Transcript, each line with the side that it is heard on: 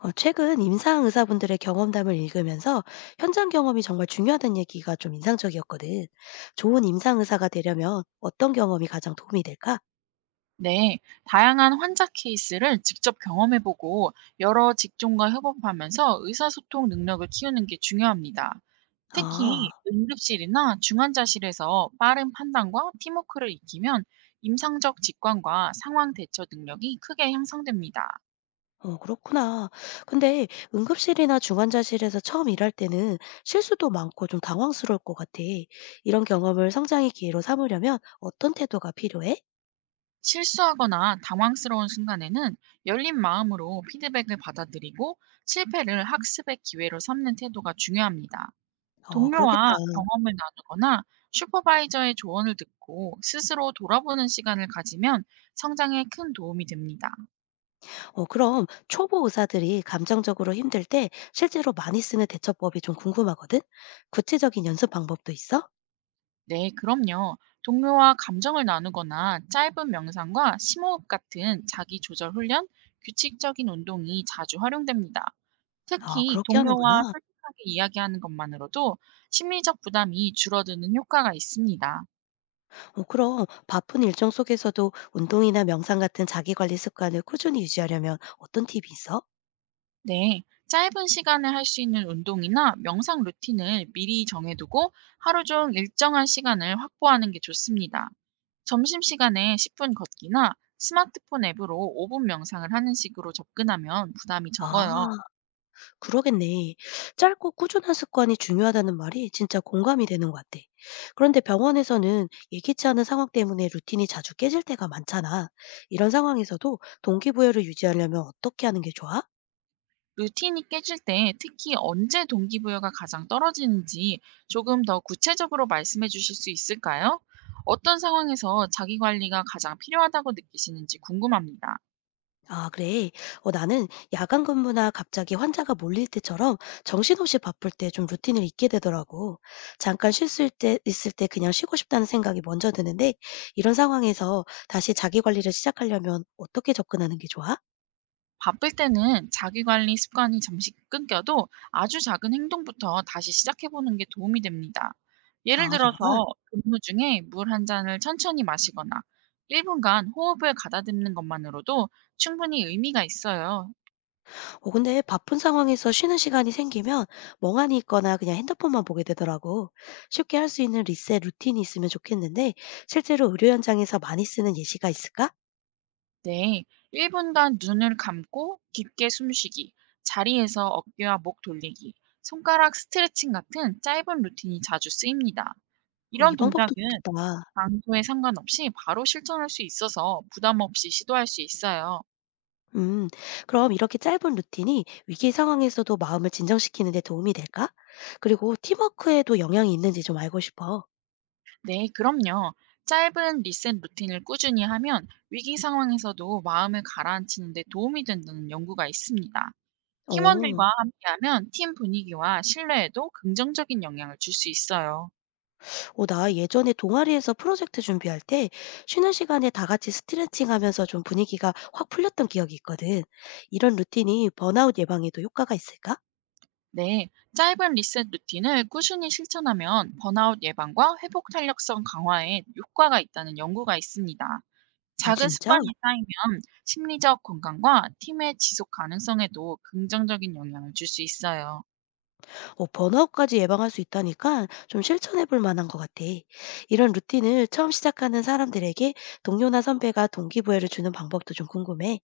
left: 최근 임상 의사분들의 경험담을 읽으면서 현장 경험이 정말 중요하다는 얘기가 좀 인상적이었거든. 좋은 임상 의사가 되려면 어떤 경험이 가장 도움이 될까?
right: 네, 다양한 환자 케이스를 직접 경험해보고 여러 직종과 협업하면서 의사소통 능력을 키우는 게 중요합니다.
left: 아,
right: 특히 응급실이나 중환자실에서 빠른 판단과 팀워크를 익히면 임상적 직관과 상황 대처 능력이 크게 향상됩니다.
left: 그렇구나. 근데 응급실이나 중환자실에서 처음 일할 때는 실수도 많고 좀 당황스러울 것 같아. 이런 경험을 성장의 기회로 삼으려면 어떤 태도가 필요해?
right: 실수하거나 당황스러운 순간에는 열린 마음으로 피드백을 받아들이고 실패를 학습의 기회로 삼는 태도가 중요합니다.
left: 그러겠다.
right: 동료와 경험을 나누거나 슈퍼바이저의 조언을 듣고 스스로 돌아보는 시간을 가지면 성장에 큰 도움이 됩니다.
left: 그럼 초보 의사들이 감정적으로 힘들 때 실제로 많이 쓰는 대처법이 좀 궁금하거든? 구체적인 연습 방법도 있어?
right: 네, 그럼요. 동료와 감정을 나누거나 짧은 명상과 심호흡 같은 자기 조절 훈련, 규칙적인 운동이 자주 활용됩니다.
left: 아,
right: 특히
left: 그렇게
right: 동료와
left: 하는구나.
right: 솔직하게 이야기하는 것만으로도 심리적 부담이 줄어드는 효과가 있습니다.
left: 그럼 바쁜 일정 속에서도 운동이나 명상 같은 자기관리 습관을 꾸준히 유지하려면 어떤 팁이 있어?
right: 네, 짧은 시간에 할 수 있는 운동이나 명상 루틴을 미리 정해두고 하루 중 일정한 시간을 확보하는 게 좋습니다. 점심시간에 10분 걷기나 스마트폰 앱으로 5분 명상을 하는 식으로 접근하면 부담이 적어요.
left: 아, 그러겠네. 짧고 꾸준한 습관이 중요하다는 말이 진짜 공감이 되는 것 같아. 그런데 병원에서는 예기치 않은 상황 때문에 루틴이 자주 깨질 때가 많잖아. 이런 상황에서도 동기부여를 유지하려면 어떻게 하는 게 좋아?
right: 루틴이 깨질 때 특히 언제 동기부여가 가장 떨어지는지 조금 더 구체적으로 말씀해 주실 수 있을까요? 어떤 상황에서 자기 관리가 가장 필요하다고 느끼시는지 궁금합니다.
left: 아, 그래. 나는 야간 근무나 갑자기 환자가 몰릴 때처럼 정신없이 바쁠 때 좀 루틴을 잊게 되더라고. 잠깐 쉴 수 있을 때, 있을 때 그냥 쉬고 싶다는 생각이 먼저 드는데, 이런 상황에서 다시 자기 관리를 시작하려면 어떻게 접근하는 게 좋아?
right: 바쁠 때는 자기 관리 습관이 잠시 끊겨도 아주 작은 행동부터 다시 시작해 보는 게 도움이 됩니다. 예를
left: 아, 정말?
right: 들어서 근무 중에 물 한 잔을 천천히 마시거나 1분간 호흡을 가다듬는 것만으로도 충분히 의미가 있어요.
left: 근데 바쁜 상황에서 쉬는 시간이 생기면 멍하니 있거나 그냥 핸드폰만 보게 되더라고. 쉽게 할 수 있는 리셋 루틴이 있으면 좋겠는데, 실제로 의료 현장에서 많이 쓰는 예시가 있을까?
right: 네, 1분간 눈을 감고 깊게 숨쉬기, 자리에서 어깨와 목 돌리기, 손가락 스트레칭 같은 짧은 루틴이 자주 쓰입니다. 이런
left: 이
right: 동작은
left: 방법도 좋겠다.
right: 강도에 상관없이 바로 실천할 수 있어서 부담 없이 시도할 수 있어요.
left: 음, 그럼 이렇게 짧은 루틴이 위기 상황에서도 마음을 진정시키는 데 도움이 될까? 그리고 팀워크에도 영향이 있는지 좀 알고 싶어.
right: 네, 그럼요. 짧은 리셋 루틴을 꾸준히 하면 위기 상황에서도 마음을 가라앉히는 데 도움이 된다는 연구가 있습니다. 팀원들과
left: 어,
right: 함께하면 팀 분위기와 신뢰에도 긍정적인 영향을 줄 수 있어요.
left: 나 예전에 동아리에서 프로젝트 준비할 때 쉬는 시간에 다 같이 스트레칭 하면서 좀 분위기가 확 풀렸던 기억이 있거든. 이런 루틴이 번아웃 예방에도 효과가 있을까?
right: 네, 짧은 리셋 루틴을 꾸준히 실천하면 번아웃 예방과 회복 탄력성 강화에 효과가 있다는 연구가 있습니다.
left: 아,
right: 작은
left: 진짜?
right: 습관이 쌓이면 심리적 건강과 팀의 지속 가능성에도 긍정적인 영향을 줄 수 있어요.
left: 번아웃까지 예방할 수 있다니까 좀 실천해 볼 만한 것 같아. 이런 루틴을 처음 시작하는 사람들에게 동료나 선배가 동기부여를 주는 방법도 좀 궁금해.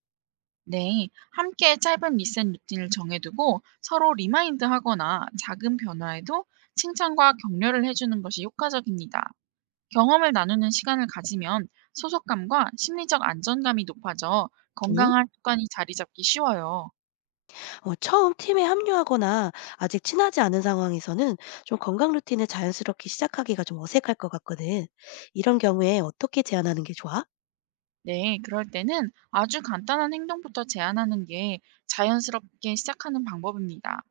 right: 네, 함께 짧은 리셋 루틴을 정해두고 서로 리마인드 하거나 작은 변화에도 칭찬과 격려를 해주는 것이 효과적입니다. 경험을 나누는 시간을 가지면 소속감과 심리적 안정감이 높아져
left: 음?
right: 건강한 습관이 자리 잡기 쉬워요.
left: 처음 팀에 합류하거나 아직 친하지 않은 상황에서는 좀 건강 루틴을 자연스럽게 시작하기가 좀 어색할 것 같거든. 이런 경우에 어떻게 제안하는 게 좋아?
right: 네, 그럴 때는 아주 간단한 행동부터 제안하는 게 자연스럽게 시작하는 방법입니다.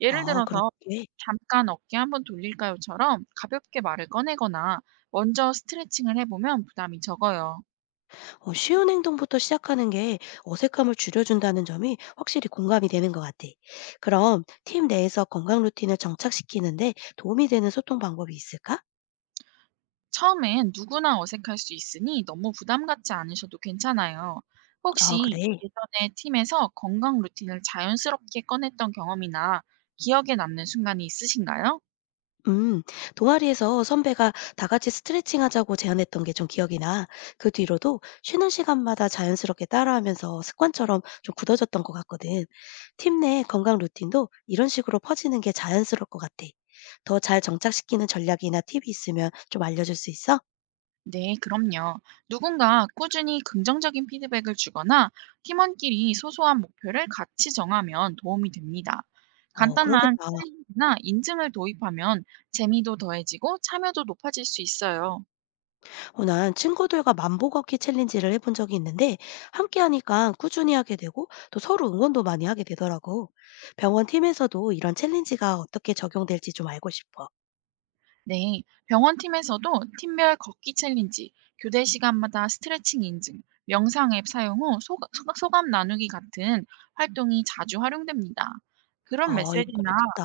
right: 예를
left: 아,
right: 들어서,
left: 그렇게.
right: 잠깐 어깨 한번 돌릴까요?처럼 가볍게 말을 꺼내거나 먼저 스트레칭을 해보면 부담이 적어요.
left: 쉬운 행동부터 시작하는 게 어색함을 줄여준다는 점이 확실히 공감이 되는 것 같아. 그럼 팀 내에서 건강 루틴을 정착시키는데 도움이 되는 소통 방법이 있을까?
right: 처음엔 누구나 어색할 수 있으니 너무 부담 갖지 않으셔도 괜찮아요.
left: 아,
right: 혹시
left: 그래.
right: 예전에 팀에서 건강 루틴을 자연스럽게 꺼냈던 경험이나 기억에 남는 순간이 있으신가요?
left: 음, 동아리에서 선배가 다 같이 스트레칭 하자고 제안했던 게 좀 기억이 나. 그 뒤로도 쉬는 시간마다 자연스럽게 따라하면서 습관처럼 좀 굳어졌던 것 같거든. 팀 내 건강 루틴도 이런 식으로 퍼지는 게 자연스러울 것 같아. 더 잘 정착시키는 전략이나 팁이 있으면 좀 알려줄 수 있어?
right: 네, 그럼요. 누군가 꾸준히 긍정적인 피드백을 주거나 팀원끼리 소소한 목표를 같이 정하면 도움이 됩니다. 간단한
left: 그러겠다.
right: 챌린지나 인증을 도입하면 재미도 더해지고 참여도 높아질 수 있어요.
left: 난 친구들과 만보 걷기 챌린지를 해본 적이 있는데 함께 하니까 꾸준히 하게 되고 또 서로 응원도 많이 하게 되더라고. 병원 팀에서도 이런 챌린지가 어떻게 적용될지 좀 알고 싶어.
right: 네, 병원팀에서도 팀별 걷기 챌린지, 교대 시간마다 스트레칭 인증, 명상 앱 사용 후 소감 나누기 같은 활동이 자주 활용됩니다. 그런
left: 이것도
right: 메시지나
left: 좋겠다.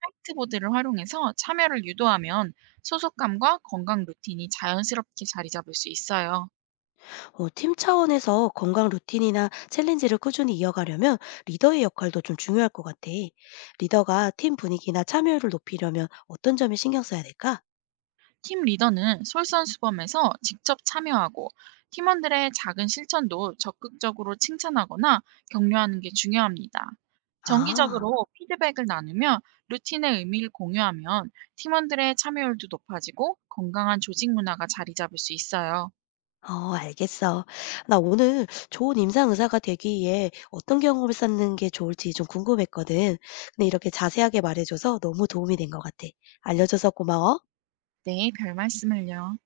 right: 화이트보드를 활용해서 참여를 유도하면 소속감과 건강 루틴이 자연스럽게 자리 잡을 수 있어요.
left: 팀 차원에서 건강 루틴이나 챌린지를 꾸준히 이어가려면 리더의 역할도 좀 중요할 것 같아. 리더가 팀 분위기나 참여율을 높이려면 어떤 점에 신경 써야 될까?
right: 팀 리더는 솔선수범해서 직접 참여하고 팀원들의 작은 실천도 적극적으로 칭찬하거나 격려하는 게 중요합니다.
left: 아.
right: 정기적으로 피드백을 나누며 루틴의 의미를 공유하면 팀원들의 참여율도 높아지고 건강한 조직 문화가 자리 잡을 수 있어요.
left: 알겠어. 나 오늘 좋은 임상 의사가 되기 위해 어떤 경험을 쌓는 게 좋을지 좀 궁금했거든. 근데 이렇게 자세하게 말해줘서 너무 도움이 된 것 같아. 알려줘서 고마워.
right: 네, 별 말씀을요.